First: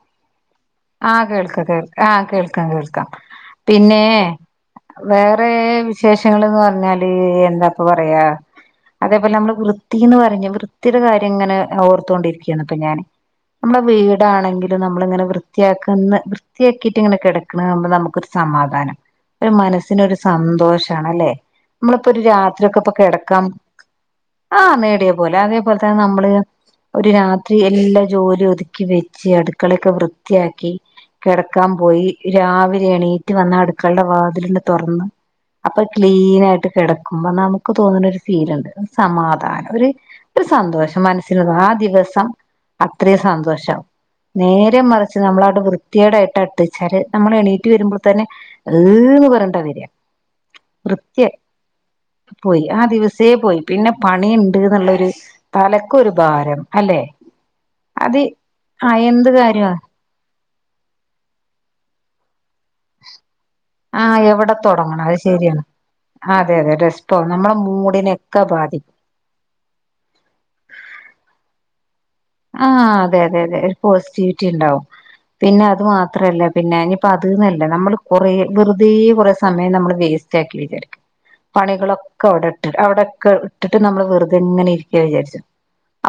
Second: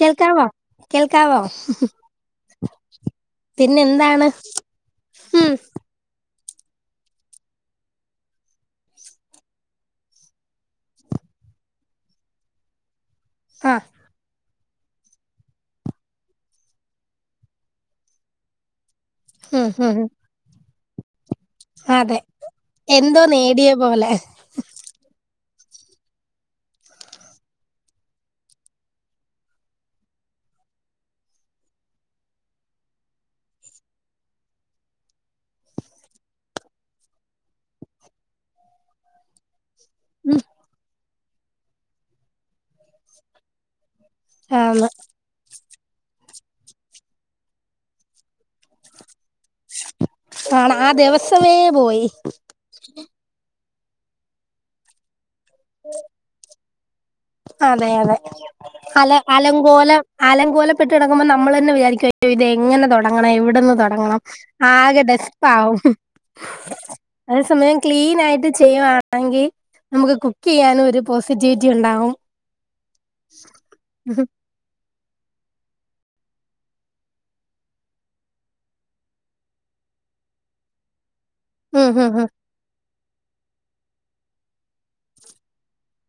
കേൾക്കാ വോ ആ കേൾക്ക കേൾക്ക ആ കേൾക്കാം കേൾക്കാം പിന്നെ വേറെ ഉം വിശേഷങ്ങള് ന്ന് പർഞ്ഞാല് എന്താപ്പ പറയാ അതേപോലെ നമ്മള് വൃത്തി ന്ന് പറഞ്ഞ് വൃത്തിയുടെ കാര്യങ്ങനെ ഓർത്തോണ്ടിരിക്കയാണ് പ്പൊ ഞാന് ആ നമ്മള വീ ട് ആണെങ്കിലും നമ്മള് ഇങ്ങനെ വൃത്തിയാക്ക്ന്ന വൃത്തിയാക്കിട്ട് ഇങ്ങനെ കിടക്കണത് കാണുമ്പോ നമുക്കൊരു സമാധാനാ. ഒരു ഉം ഉം മനസ്സിനൊരു സന്തോഷാണല്ലേ? നമ്മളിപ്പോ അതെ ഒരു രാത്രി ഒക്കെ ഇപ്പൊ എന്തോ കിടക്കാം നേടിയ പോലെ ആഹ്, നേടിയ പോലെ അതേപോലെ തന്നെ നമ്മള് ഒരു രാത്രി എല്ലാ ജോലി ഒതുക്കി വെ ച്ച് അടുക്കളൊക്കെ വൃത്തിയാക്കി കിടക്കാൻ പോയി രാവിലെ എണീറ്റ് വന്ന അടുക്കളന്റെ വാതില്ണ്ട് തുറന്ന് അപ്പൊ ക്ലീൻ ആയിട്ട് കിടക്കുമ്പോ നമുക്ക് തോന്നുന്ന ഒരു ഫീലുണ്ട് ഒര് സമാധാനം ഒര് ഉം ഒരു സന്തോഷം മനസ്സിൽ ആ ദിവസം അത്രയും സന്തോഷം. നേരെ ആന്ന് മറി നമ്മളവിടെ വൃത്തിക്കെടായിട്ടാ ഇട്ട്ച്ചാല് നമ്മൾ എണീറ്റ് വരുമ്പോൾ തന്നെ അഹ് ഈ എന്ന് പറയ് ആണ് ആ ദിവസമേ പോയി. പോയി, ആ ദിവസേ പോയി പിന്നെ പണിണ്ട്ന്ന്ള്ളൊരു തലക്കൊരു ഭാരം അല്ലെ? അതെ, അതെ അത് ആ അല എന്ത് കാര്യ അലങ്കോലം അലങ്കോലപ്പെട്ട് കിടക്കുമ്പോ നമ്മള് തന്നെ വിചാരിക്ക് അ യ്യോ ഇത് എങ്ങനെ തുടങ്ങണം? എവിടന്ന് ആ തുടങ്ങണം? എവിടെ തുടങ്ങണം ആകെ അത് ഡസ്പ്പ് ശരിയാണ് ആവും. ഹ് അതെ, അതെ ഡെസ്പ്പ് ആവും നമ്മളെ മൂടിനൊക്കെ ആയിട്ട് ബാ ചെയ്യുവാണെങ്കിൽ നമുക്ക് കുക്ക് ചെയ്യാനും ഒരു പോസിറ്റിവിറ്റി ഇ ണ്ടാവും. ആഹ്, അതെ, അതെ, അതെ ഒരു പോസിറ്റിവിറ്റി ഉണ്ടാവും. പിന്നെ അത് മാത്രല്ല പിന്നെ ഇഞ്ഞ്പ്പോ അത് എന്നല്ല നമ്മള് കുറേ വെറുതെ കുറേ സമയം നമ്മള് വേസ്റ്റ് റ്റ് ആക്കി വിചാരിക്കും. ഉം ഉം പണികളൊക്കെ ഉം അവിടെ ഇട്ട് അവിടെക്കെ ഇട്ടിട്ട് നമ്മള് വെറുതെ ഇങ്ങനെ ഇരിക്കാന്ന് വിചാരിച്ചോ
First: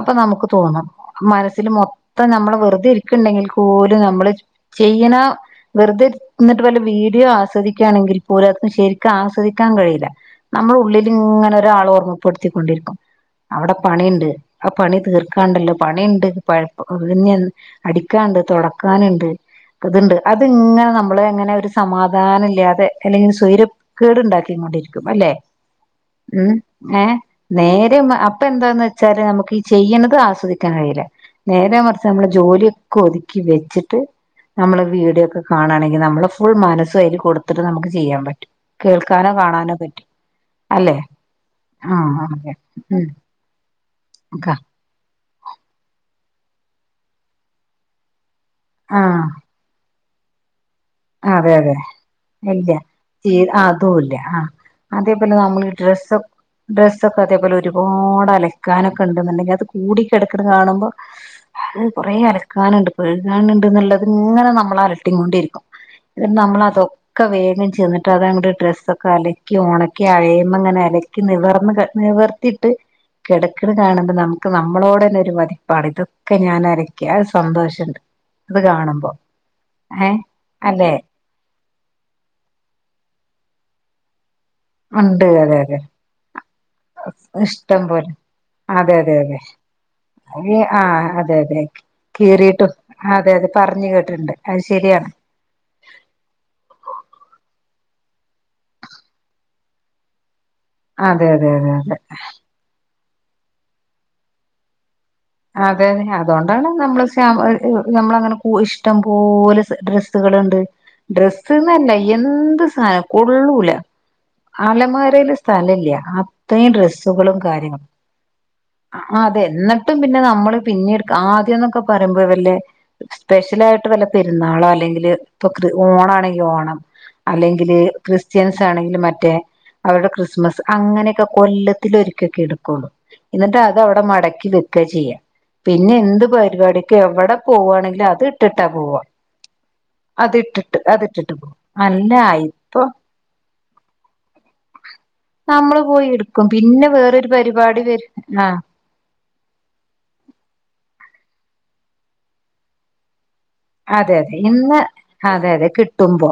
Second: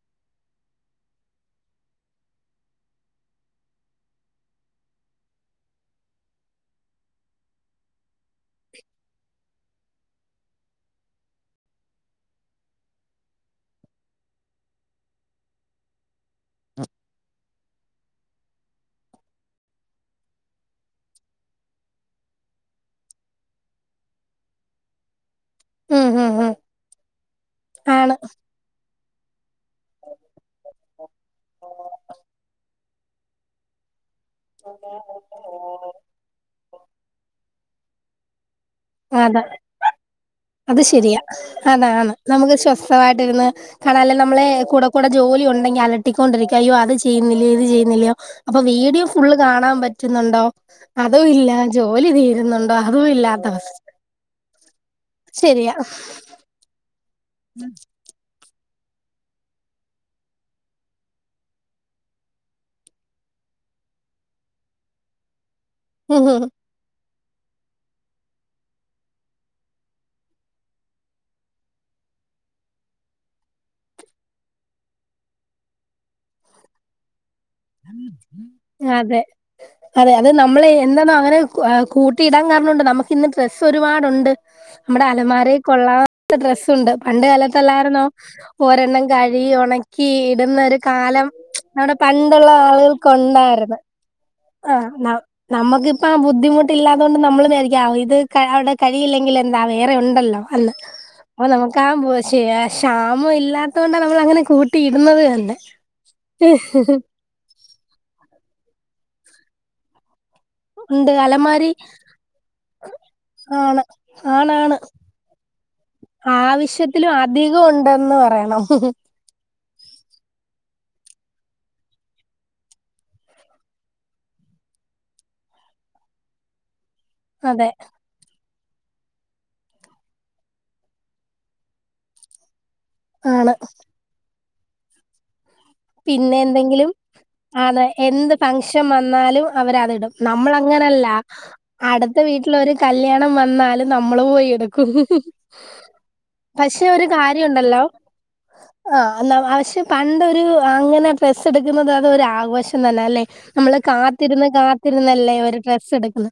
അപ്പൊ നമുക്ക് തോന്നും മനസ്സില് മൊത്തം നമ്മള് വെറുതെ ഇരിക്ക് ഇണ്ടെങ്കിൽ പോലു നമ്മള് ചെയ്യ്ണ വെറുതെ ഇരുന്നിട്ട് വല്ല വീഡിയോ ആസ്വദിക്കാണെങ്കിൽ പോലും അത് ശരിക്ക് ആസ്വദിക്കാൻ കഴിയൂല. നമ്മള ഉള്ളില് ഇങ്ങനെ ഒരാള് ഓർമ്മപ്പെടുത്തിക്കൊണ്ടിരിക്കും. അവിടെ പണിയുണ്ട് ആ പണി തീർക്കാണ്ടല്ലോ പണിയുണ്ട് പ, ഇഞ്ഞ് എൻ അടിക്കാനുണ്ട് തുടക്കാനുണ്ട്. ഇതുണ്ട് അതിങ്ങനെ നമ്മള് എങ്ങനെ ഒരു സമാധാനം ഇല്ലാതെ അല്ലെങ്കിൽ സ്വൈരം കേടുണ്ടാക്കി കൊണ്ടിരിക്കും അല്ലെ? ഉം ഏഹ് നേരെ മ ആണ് അപ്പ എന്താന്ന് വെച്ചാല് നമുക്ക് ഈ ചെയ്യ്ണത് ആസ്വദി ക്കാൻ കഴിയൂല. നേരെ മറിച്ച് നമ്മള ജോലിയൊക്കെ ഒതുക്കി വെച്ചിട്ട് ന്നമ്മള് വീഡിയൊക്കെ കാണ് ആണെങ്കിൽ നമ്മളെ ഫുൾ മനസ്സ് അയില് കൊടുത്തിട്ട് നമുക്ക് ചെയ്യാൻ പറ്റും. കേൾക്കാനോ അതെ കാണാനോ പറ്റും. അത് അല്ലെ ശരിയാ, ആ അതാണ് നമുക്ക് സ്വസ്ഥമായിട്ടിരുന്ന് കണാല്ലോ നമ്മളെ ഓക്കെ കൂടെ കൂടെ ജോലി ഉണ്ടെങ്കിൽ അലട്ടിക്കൊണ്ടിരിക്ക് അയ്യോ അത് ചെയ്യുന്നില്ലയോ ഇത് ചെയ്യുന്നില്ലയോ അപ്പൊ ഉം ആ വീഡിയോ ഫുള്ള് കാണാൻ പറ്റുന്നൊണ്ടോ? അതു ഇല്ല, അതെ അതെ ജോലി തീരുന്നുണ്ടോ അതും ഇല്ലാത്ത അവസ്ഥ. [unintelligible] ആഹ്, അതേപോലെ നമ്മള് ശരിയാ ഡ്രസ്സ് ഡ്രസ്സൊ ഒക്കെ അതേപോലെ ഒരുപാട് അല ക്കാനൊക്കെ ഇണ്ട് എന്നുണ്ടെങ്കിൽ അത് കൂടി കെട്ക്ക്ണ കാണുമ്പ അഹ് കുറേ അലക്കാന്ണ്ട് കഴുകാന്ണ്ട്ന്ന്ള്ളത് ഇങ്ങനെ നമ്മളെ അലട്ടികൊണ്ടിരിക്കും. ഉം എന്ന് ഉം. നമ്മള് അതോ ഒക്കെ വേഗം ചെന്നിട്ട് അത് അങ്ങട്ട് ഡ്രസ്സൊക്കെ അലക്കി ഒണക്കി അഴേമ്മെ ഇങ്ങനെ അലക്കി നിവർന്ന് ക നിവർ ത്തിട്ട് കെട്ക്ക്ണെ കാണുമ്പോ നമുക്ക് നമ്മളോട് തന്നെ ഒരു മതിപ്പാണ്. ഇതൊക്കെ ഞാന് അല ക്കി അഹ് സന്തോഷണ്ട് അത് കാണുമ്പം. ഏഹ് ന്നമ്മള് എന്താന്നോ അങ്ങനെ കൂട്ടിയിടാൻ കാരണോണ്ട് ന്നമുക്ക് ഇന്ന് ഡ്രെസ്സ് ഒരുപാടുണ്ട് ന്നമ്മടെ ഉണ്ട് അതെ അലമാരയില് അതെ കൊള്ളാത്ത ഡ്രസ്സുണ്ട് പണ്ട് ഇഷ്ടം കാലത്തല്ലാരുന്നോ പോലെ അതെ ഓരെണ്ണം അതെ കഴികി ഒണ കീ അതെ ഇടുന്നൊരു ആഹ് കാലം അതെ അതെ ന്നമ്മുടെ പണ്ടുള്ള ആളുകൾക് ഒണ്ടായിരുന്നു. ട്ടിണ്ട് ആഹ് ന്നമ്മക്കിപ്പം ആ ബുദ്ധിമുട്ട്ല്ലാതോണ്ട് ന്നമ്മൾ ന്നേരിക്കും ഇത് അവിടെ കഴിയില്ലെങ്കിൽ എന്താ വേറെണ്ടല്ലോ. അല്ല അതെ അപ്പൊ അതെ അതെ ന്നമുക്കാ അതെ ബുശെ ക്ഷാമം ഇല്ലാത്തോണ്ടാണ് ന്നമ്മൾ അങ്ങനെ കൂട്ടിയിടുന്നത്തന്നെ അതെ അതോണ്ടാണ് ന്നമ്മള് പെ ന്നമ്മള് ഹ് അങ്ങനെ ഇഷ്ട്ടം പോലെ ഡ്രെസ്സുകള്ണ്ട്. ഉണ്ട് അലമാരി ഡ്രെസ്സ്ന്നല്ല എന്ത് സാനം കൊള്ളൂല ആണ് ആണാണ് അലമാരേല് സ്ഥലല്ല അത്രേം ആവശ്യത്തിലും ഡ്രസ്സുകളും അധികം ഉണ്ടെന്ന് പറയണം കാര്യങ്ങളുംഅഅതെ ന്ന ട്ടും പിന്നെ ന്നമ്മള് പിന്നെ ഇട്ക്ക് ആദ്യംന്നൊക്കെ പറയുമ്പോ വല്ലേ സ്പെഷ്യലായിട്ട് വല്ല്യേ പെരുന്നാളോ അല്ലെങ്കില് ഇപ്പൊ കൃ ഓണാ ആണെങ്കിൽ ഓണം. അതെ അല്ലെങ്കില് ക്രിസ്ത്യൻസ് ആണെങ്കിലും മറ്റേ അവരുടെ ക്രിസ്മസ് അങ്ങനെയൊക്കെ കൊല്ലത്തില് ഒരിക്കൊക്കെ എടുക്കൊള്ളു. ആണ് ഇന്നട്ട് അത് ഔടെ മടക്കി വെക്ക ചെയ്യ. പിന്നെ എന്ത് പരിപാടിക്ക് എവിടെ അതെ പോവാണെങ്കിലും അത് ഇട്ടിട്ടാ പോവാ. അത് ന്നമ്മള് ഇട്ടിട്ട് അത് അങ്ങനല്ല ഇട്ടിട്ട് പോവും അല്ല അടുത്ത വീട്ടിലൊരു ഇപ്പൊ കല്യാണം വന്നാലും ന്നമ്മള് പോയി എട്ക്കും. ന്നമ്മള് പോയി എട്ക്കും പിന്നെ വേറൊരു കാര്യമുണ്ടല്ലോ പരിപാടി വെര് ആ ആഹ് എന്നാ പശെ പണ്ടൊരു അങ്ങനെ ഡ്രസ്സ് എടുക്കുന്നത് അതൊരു ആഘോഷം തന്നെഅല്ലെ? ന്നമ്മള് അതെ അതെ കാത്തിരുന്ന് ഇന്ന് കാത്തിരുന്നല്ലേ അതെ ഒരു അതെ ഡ്രസ്സ് കിട്ടുമ്പോ എടുക്കുന്ന്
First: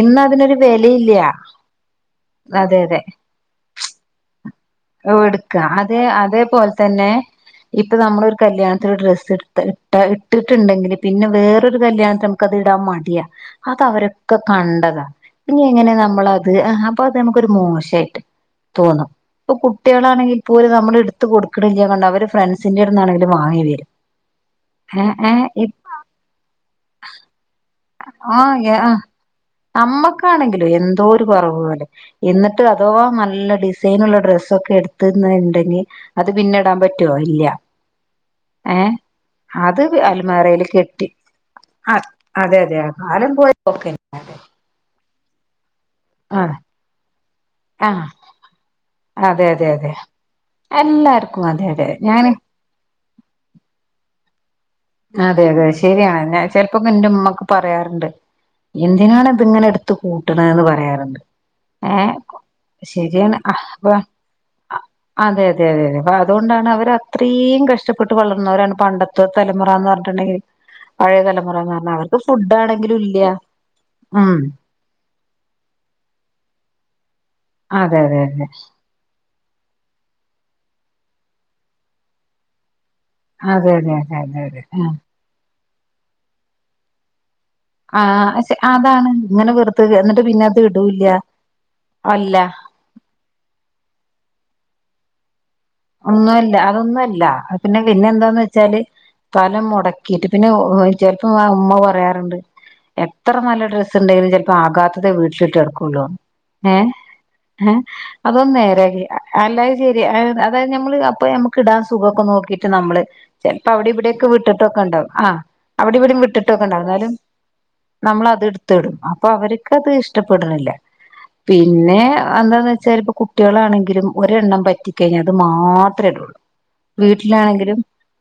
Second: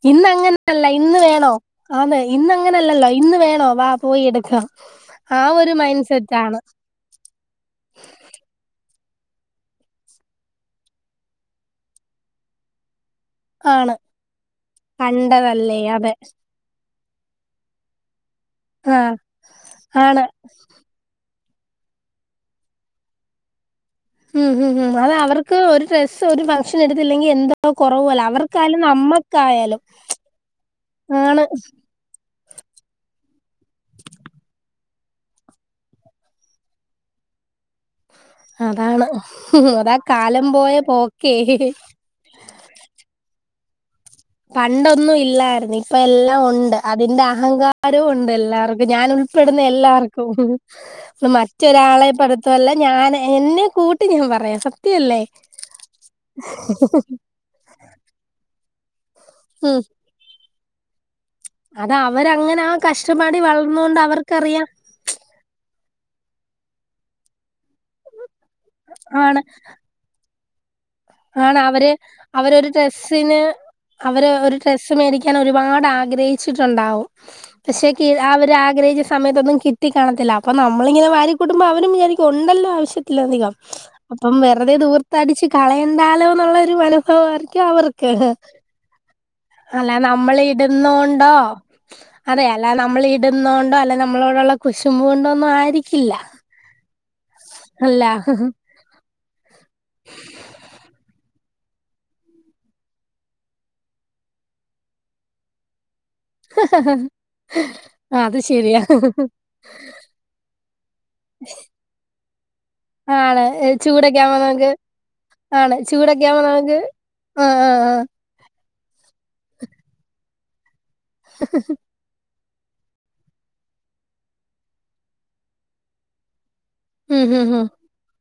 ഇന്ന് അതിനൊരു ഇന്നങ്ങനെയല്ല വിലയില്ല ഇന്ന് വേണോ ആന്ന് ഇന്ന് അതെ അതെ അങ്ങനെയല്ലല്ലോ ഇന്ന് വേണോ വാ പോയി എടുക്കാം. ഓഹ് ആ എടുക്കാം ഒരു അതെ, മൈൻഡ് സെറ്റ് ആണ് അതേപോലെതന്നെ ഇപ്പൊ ന്നമ്മളൊരു കല്യാണത്തിന് ഡ്രസ്സ് ഇട്ത്ത് ഇട്ടാ ഇട്ട്ട്ട്ണ്ടെങ്കില് പിന്നെ വേറൊരു കല്യാണത്തിന് നം ക്കത് ഇടാൻ മടിയാ ആണ് അതഅവരൊക്കെ കണ്ടതാ പിന്നെ കണ്ടതല്ലേ എങ്ങനെ അതെ ന്നമ്മളക്കെ ത് അപ്പൊ അത് ന്നമ്മക്കൊരു മോശമായിട്ട് തോന്നും ആഹ് ഇപ്പൊ ആണ് കുട്ടികളാണെങ്കി പോലും ന്നമ്മൾ ഇട്ത്ത് കൊട്ക്ക്ണില്ല അവര് ഫ്രണ്ട്സിന്റെട്ത്ത്ന്നാണെലും വാങ്ങിവെരും. ഉം ഉം ഉം അവ അവർക്ക് ഒര് ഡ്രസ്സ് ഒരു ഫംഗ്ഷന് എടുത്തില്ലെങ്കി എന്താ ആഹ്, ഹ്യ ആ അമ്മക്കാണെങ്കിലോ എന്തോഒരു ആണ് കൊർവ് പോലെ. ഇന്ന്ട്ടോ അദോ ന്നല്ലെ ഡിസൈനുള്ള ഡ്രസ്സൊക്കെട് ത്ത്ന്ന ഇണ്ടെങ്കിൽ അത് പിന്നെടാൻ പറ്റോഇല്ല. ഏഹ് അതാണ് അത് അതാ കാലം അൽമേറില് പോയ കെട്ടി പോക്കേ അ അതെ, അതെ, കാലംപോയപോക്കേ. പണ്ടൊന്നും ഇല്ലായ്ര്ന്നി. ഇപ്പ എല്ലാം ആ ഒണ്ട് അതിന്റെ ആ അഹങ്കാരോം ഒണ്ട് എല്ലാർക്കും ഞാൻ അതെ ഉൾപ്പെടുന്ന അതെ അതെ എല്ലാർക്കും. ത് എല്ലാർക്കും അതെ അതെ മറ്റൊരാളെ ഞാന് പെടുത്തുവല്ല ഞാൻ എന്നെ കൂട്ടി ഞാൻ പറയാം സത്യല്ലേ അതെ അതെ ശെരിയാണ് ഞാൻ ചെലപ്പോക്കെ എന്റെ ഉമ്മക്ക് പറയാറുണ്ട് എന്തിനാണ് ഇതിങ്ങനെ ഉം എടുത്തു കൂട്ടണേന്ന് പറയാറുണ്ട് അത് ഏ അവരങ്ങനാ ശരിയാണ് കഷ്ടപ്പാടിൽ അപ്പൊ വളർന്നൊണ്ട് അവർക്കറിയാം അതെ അതെ അതെയതെ അപ്പൊ അതുകൊണ്ടാണ് അവരത്രേം കഷ്ടപ്പെട്ട് വളർന്നവരാണ് പണ്ടത്തെ ആണ് തല പറഞ്ഞിട്ടുണ്ടെങ്കി പഴയ ആണ് തലമുറേന്ന് അവര് പറഞ്ഞാ അവർക്ക് അവരൊരു ഫുഡാണെങ്കിലും ഇല്യ ഡ്രസ്സിന് അവര് ഉം ഒരു ഡ്രസ്സ് മേടിക്കാൻ ഒരുപാട് ആഗ്രഹിച്ചിട്ടൊണ്ടാവും അതെ പക്ഷെങ്കിൽ അതെ അതെ അവര് ആഗ്രഹിച്ച സമയത്തൊന്നും കി ട്ടിക്കാണത്തില്ല അപ്പം നമ്മളിങ്ങനെ വാരി കൂട്ടുമ്പോ അവരും വിചാരിക്കും ഒണ്ടല്ലോ ആവശ്യ ത്തിലധികം അതെ അതെ അപ്പം അതെ അതെ വെറുതെ അതെ ദൂർത്തടിച്ച് കളയണ്ടാലോന്നുള്ള ഒരു മന സ്സ്ഓ ആർക്കും ആ അവർക്ക് ആ ശ- അതാണ് ഇങ്ങനെ വെറുതെ അല്ലാതെ എന്നിട്ട് നമ്മള് പിന്നെ അത് ഇടൂല്ല ഇടുന്നൊണ്ടോ അല്ല അതെ അല്ലാതെ നമ്മള് ഇടുന്നൊണ്ടോ അല്ലെ നമ്മളോടുള്ള കുശുമ്പു കൊണ്ടൊന്നും ആരിക് ഒന്നുവല്ല അതൊന്നുവതല്ല അത് പിന്നെ അല്ല പിന്നെ എന്താന്ന് വെച്ചാ ല് സ്ഥലം മൊടക്കിട്ട് പിന്നെ ഓഹ് ഏഹ് ചെല്പം ഉമ്മ പറയാറുണ്ട് എത്ര നല്ല ഡ്രസ്സ് ഇണ്ടേലും ചെലപ്പോ ആകാത്തതേ വീട്ടിലിട്ട് നടുക്കുള്ളൂന്ന് ഏഹ് ഏഹ് അത് അതൊന്നു ശരിയാ നേരെയാക്കി അ അല്ല അത് ശെരിയാ ആ അത് ക്കെ ഞമ്മള് അപ്പൊ നമക്ക് ഇടാൻ സുഖൊക്കെ നോക്കിട്ട് നമ്മള് ആണ് ചെലപ്പോ അവിടെ ചൂടൊക്കെ ഇവിടെയൊക്കെ ആവുമ്പോ നമുക്ക് വിട്ടിട്ടൊക്കെ ഉണ്ടാവും ആഹ് അവിടെം ഇവിടെം വിട്ടിട്ടൊക്കെണ്ടാവും എന്നാലും ആഹ് ആഹ് ആഹ് നമ്മളത് എടുത്തിടും അപ്പോ അവരിക്കത് ഇഷ്ടപ്പെടുന്നില്ല പിന്നെ എന്താന്ന് വെച്ചാൽ ഇപ്പൊ കുട്ടികളാണെങ്കിലും ഒരെണ്ണം പറ്റിക്കഴിഞ്ഞാ അത് മാത്രേ ഇടുവൊള്ളു ഉം ഹും ഹും വീട്ടിലാണെങ്കിലും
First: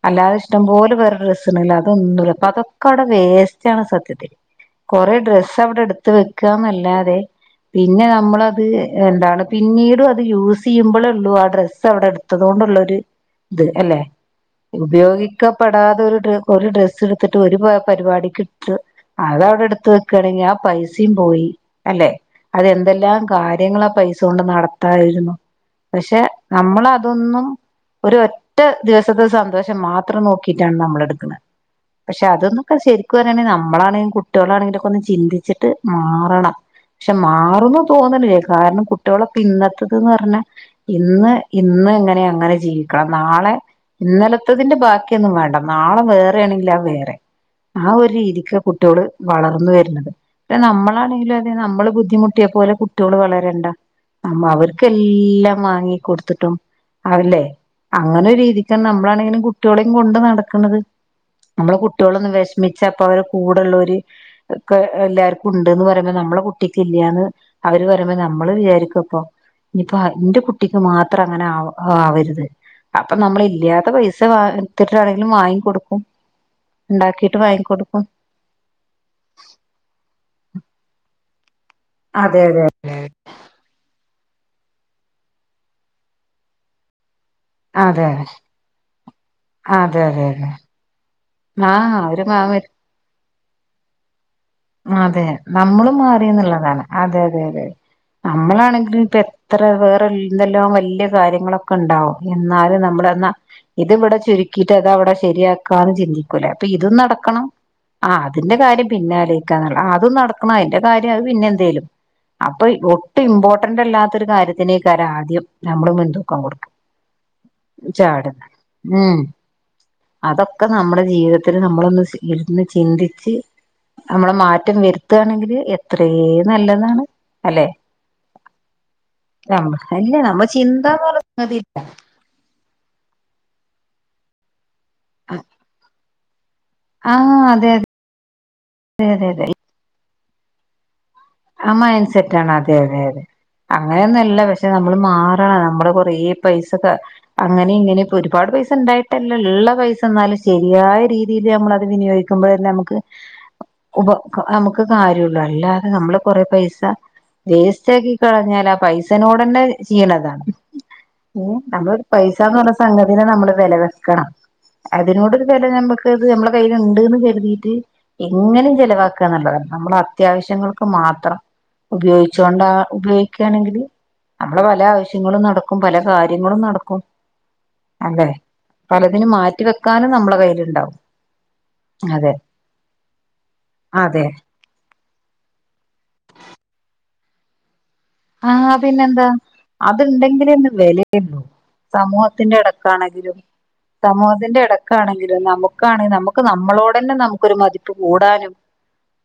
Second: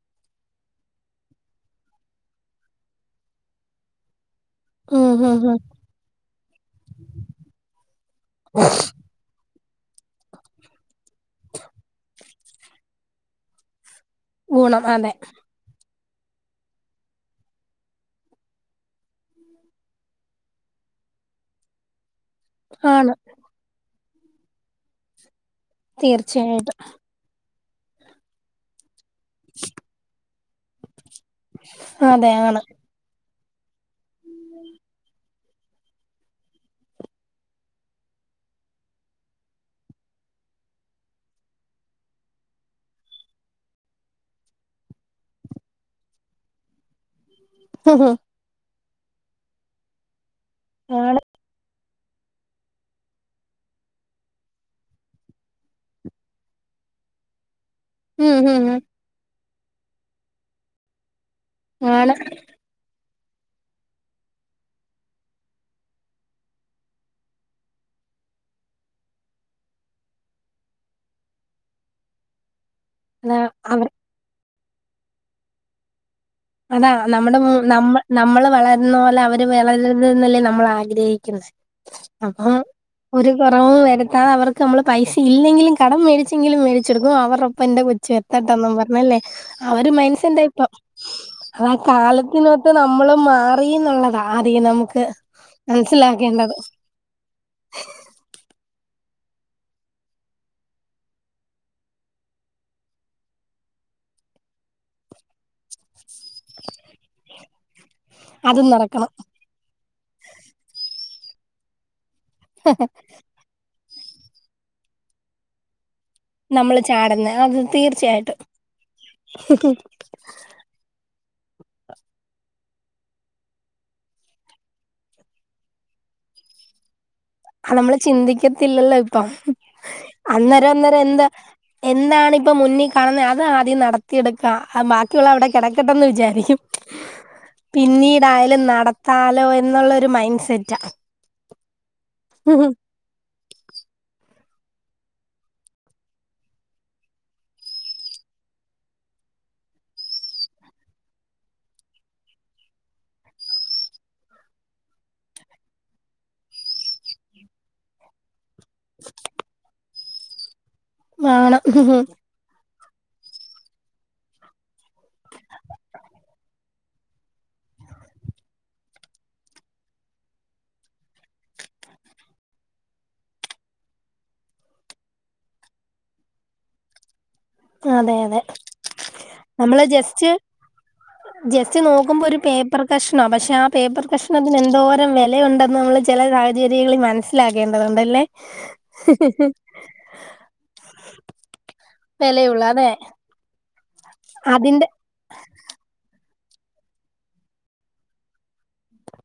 അല്ലാതെ ഇഷ്ടം പോലെ വേറെ ഡ്രസ്സിണ്ടങ്കിലും അതൊന്നുല്ല അപ്പൊ അതൊക്കെ അവിടെ വേസ്റ്റാണ് സത്യത്തിൽ ഉം കൊറെ ഹും ഹും ഡ്രസ്സവിടെ എടുത്ത് വെക്കുവാന്നല്ലാതെ പിന്നെ നമ്മളത് എന്താണ് പിന്നീടും അത് യൂസ് യ്യുമ്പളെ ഉള്ളൂ ആ ഡ്രസ്സ് അവിടെ എടുത്തത്കൊണ്ടുള്ള ഒരു ഇത് അല്ലെ ഗുണം അതെ ഉപയോഗിക്കപ്പെടാതെ ഒരു ഡ്ര ഒരു ഡ്രസ്സ് എടുത്തിട്ട് ഒരു പ പരിപാടിക്ക് ഇട്ട് അതവിടെ എടുത്ത് വെക്കുവാണെങ്കിൽ ആ പൈസേം പോയി അല്ലെ ആണ് അതെന്തെല്ലാം കാര്യങ്ങളാ പൈസ കൊണ്ട് നടത്തായിരുന്നു പക്ഷെ തീർച്ചയായിട്ടും നമ്മളതൊന്നും ഒരു പ ഒറ്റ ദിവസത്തെ സന്തോഷം മാത്രം നോക്കിട്ടാണ് നമ്മളെടുക്കുന്നെ പക്ഷെ അതെ ആണ് അതൊന്നുത്ര ശെരി ക്കു പറയാണെ നമ്മളാണെം കുട്ടികളാണെങ്കിലൊക്കെ ഒന്ന് ചിന്തിച്ചിട്ട് മാറണം പക്ഷെ മാറുന്നു തോന്നണില്ല കാരണം കുട്ടികളൊക്കെ ഇന്നത്തേതെന്ന് പറഞ്ഞാ ഇന്ന് ഇന്ന് എങ്ങനെ അങ്ങനെ ജീവിക്കണം നാളെ ഇന്നലത്തതിന്റെ ബാക്കിയൊന്നും വേണ്ട നാളെ വേറെ ആണെങ്കിൽ അത് വേറെ ആ ഹും ഒരു ഹും രീതിക്കാ കുട്ട്യോള് വളർന്നു വരുന്നത് ക്ഷെ ആണ് നമ്മളാണെിലും അതെ നമ്മള് ബുദ്ധിമു ട്ടിയെ പോലെ കുട്ട്യോള് വളരണ്ടാ നമ്മ അവർക്കെല്ലാം വാങ്ങി കൊടു ട്ടും ആവില്ലെ അങ്ങനൊരു ഉം ഹും രീതിക്കാ ഹും ന നമ്മളാണേലും കുട്ടികളെയും കൊണ്ട് നടക്കണത് നമ്മള് ആണ് കുട്ടികളൊന്ന് വെഷ മിച്ചാ ഇപ്പൊ അവര്ടെ കൂടൊള്ളോര് ഒക്കെ എല്ലാർക്കും ഉണ്ട്ന്ന് പറയുമ്പോ നമ്മളെ കുട്ടിക്ക് ഇല്ല്യാന്ന് അവര് പറയുമ്പോ നമ്മള് വിചാരിക്കു അപ്പം ഇനിപ്പൊ എന്റെ കുട്ടിക്ക് മാ ത്ര അങ്ങനെ ആവ ആവരുത് അപ്പൊ അതാ അവർ നമ്മളില്ല്യാത്ത പൈസ വാ ത്തിട്ടാണെങ്കിലും വാങ്ങി കൊടുക്കും അതാ നമ്മുടെ മോ നമ്മ നമ്മള് വള ന്നോലെ അവര് വളരരുതെന്നല്ലേ നമ്മളാഗ്രഹിക്കുന്നത് അതെ അപ്പം അതെ അതെ ഒരു കുറവും വരുത്താത് അവർക്ക് നമ്മള് പൈസ ഇല്ലെങ്കിലും കടം മേടിച്ചെങ്കിലും മേടിച്ചെടുക്കും അവറൊ പ്പം എന്റെ അതെ കൊച്ചും എത്തട്ടെന്നും പറഞ്ഞല്ലേ ആ ഒരു അതെ അതെ മനസ്സിന്റെയാ അതെ ഇപ്പം അതാ ആ ഒരു മാ കാലത്തിനൊത്ത് നമ്മളും മാറിന്നൊള്ളതാ ആദ്യം നമുക്ക് അതെ നമ്മളും മനസിലാക്കേണ്ടത് മാറിന്നുള്ളതാണ് അതെ അതെ അതെ നമ്മളാണെങ്കിലും തെ അത്ര വേറെ എന്തെല്ലോം വല്യ കാര്യങ്ങളൊക്കെണ്ടാവും എന്നാലും നമ്മളെന്നാ ഇത്വ്ടെ ചുരുക്കീട്ട് അതവടെ ശരിയാക്കാന് ചിന്തിക്കൂലേ അപ്പൊതും നടക്കണം ആഹ് അതിന്റെ അതും കാര്യം നടക്കണം പിന്നാലോയ്ക്കന്ന്ള്ള അതും നടക്കണം അയിന്റെ കാര്യം അത് പിന്നെ എന്തേലും അപ്പൊ ഒട്ടും ഇമ്പോർട്ടന്റ് അല്ലാത്തൊരു കാര്യത്തിനേക്കാരം ആദ്യം നമ്മൾ മുന്ന്തു നമ്മള് ചാട്ന്നെ അത് തീർച്ചയായിട്ടും അതൊക്ക നമ്മ്ടെ ജീവിതത്തില് നമ്മളൊന്ന് ഇര്ന്ന് ചിന്തിച്ച് നമ്മള് മാറ്റം വര്ത്താണെങ്കില് എത്രേ നല്ലതാണ് അല്ലെ ആഹ് നമ്മള് ചിന്തിക്കത്തില്ലല്ലൊ ഇപ്പൊ നമ്മ അല്ലേ നമ്മ അന്നേരം അന്നേരം ചിന്താന്ന് എന്ത പറഞ്ഞ സംഗതി എന്താണ് ഇപ്പൊ മുന്നി കാണ്ന്നെ അത് ആദ്യം നടത്തിയെടുക്ക ബാക്കിയുള്ള അവിടെ കിടക്കെട്ടെന്ന് വിചാരിക്കും ആഹ് അതെ അതെ പിന്നീടായാലും അതെ നടത്താലോ അതെ എന്നുള്ളൊര് മൈൻഡ്സെറ്റ ആഹ് മൈൻസെറ്റാണ് അതെ അതെ അതെ അങ്ങനെയൊന്നുല്ല പക്ഷെ നമ്മള് മാറണം നമ്മള് കൊറേ പൈസക്കെ അങ്ങനെ ഇങ്ങനെ ഇപ്പ ഒരുപാട് പൈസ ഇണ്ടായിട്ടല്ല ഇള്ള പൈസ ഇന്നാലും ശരിയായ രീതീല് ഞമ്മളത് വിനിയോഗി ക്കുമ്പൊ തന്നെ നമുക്ക് ഉഭ നമ്മക്ക് കാര്യൊള്ളു അല്ലാതെ നമ്മള് കൊറെ പൈസ വേസ്റ്റാക്കി കളഞ്ഞാലാ ആഹ് പൈസനോടെന്നെ ചെയ്യ്ണതാണ് ഉം വേണം നമ്മളൊരു പൈസാന്ന് പർഞ്ഞ സംഗതിനെ നമ്മള് വെല വെക്കണം അതിനോടോരു വെല നമ്മക്കത് നമ്മളെ കയ്യില്ണ്ട്ന്ന് കര്തീട്ട് എങ്ങനിം ചെലവാക്കന്ന്ള്ളതാണ് നമ്മളത്യാവശ്യങ്ങൾക്ക് മാത്രം ഉപയോഗിച്ചോണ്ട ഉപയോഗിക്കാണെങ്കില് നമ്മളെ പല ആവശ്യങ്ങളും നടക്കും പല കാര്യങ്ങളും നടക്കും അതെ അല്ലെ അതെ പലതിനും നമ്മള് മാറ്റിവെക്കാനും ജസ്റ്റ് നമ്മളെ കൈല്ണ്ടാവും ജസ്റ്റ് നോക്കുമ്പൊരു പേപ്പർ കഷ്ണ പക്ഷെ ആഹ് പേപ്പർ അതെ കഷ്ണ തിനെന്തോരം വെലയുണ്ടെന്ന് നമ്മള് ചില സാഹചര്യങ്ങളിൽ മനസ്സിലാക്കേണ്ടതുണ്ടല്ലെ ആഹ് പിന്നെന്താ അത്ണ്ടെങ്കിലെ ഇന്ന് വെലയ്ള്ളു സമൂഹത്തിന്റെ വിലയുള്ളൂ അതെ എടക്കാണെങ്കിലും സമൂഹത്തിന്റെ അതിന്റെ എടക്കാണെങ്കിലും നമു ക്കാണ് നമുക്ക് നമ്മളോടെന്നെ നമുക്കൊരു മതിപ്പ് കൂടാനും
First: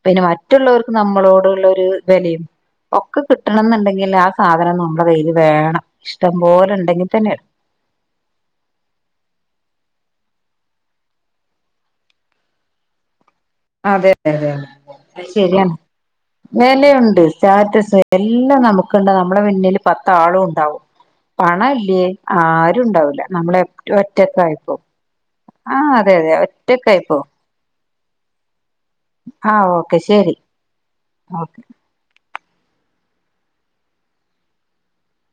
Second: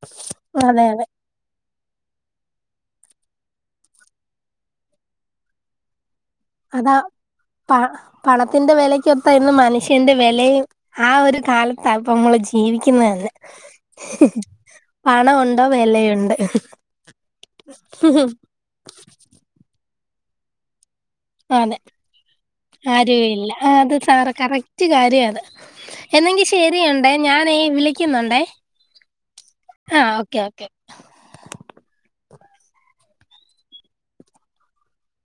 പിന്നെ അതെ മറ്റുള്ളോർക്ക് അതെ നമ്മളോടുള്ളൊരു വെലയും ഒക്ക കി കിട്ടണംന്ന്ണ്ടെങ്കില് ആഹ് സാധനം നമ്മളെ കയ്യില് വേണം ഇഷ്ടംപോലെ അതാ ഇണ്ടെങ്കി തന്നെ പ പണത്തിന്റെ വെലക്കൊത്തഎന്നും മനുഷ്യന്റെ വെലയും ആഹ് ഒരു കാലത്താപ്പൊ ഇമ്മള് ജീവിക്കുന്നന്നെ അതെ അതെ അതെ അതെ അത്ശരിയാണ് വിലയുണ്ട് വേലയുണ്ട് സ്റ്റാറ്റസ് എല്ലാം നമു ക്ക്ണ്ട് നമ്മളെ പിന്നില് പത്താളു ഇണ്ടാവും അതെ പണല്ലേ ആരുംണ്ടാവുല ആരും ഇല്ല നമ്മളെപ്റ്റു അത് സാറ് ഒറ്റക്കായിപ്പോവും കറക്റ്റ് കാര്യ അത് ആഹ് അതെ അതെ ഒറ്റക്കായിപ്പോവും ക്കുന്നുണ്ടെ ആഹ് ഓക്കെ ശരി ഓക്കെ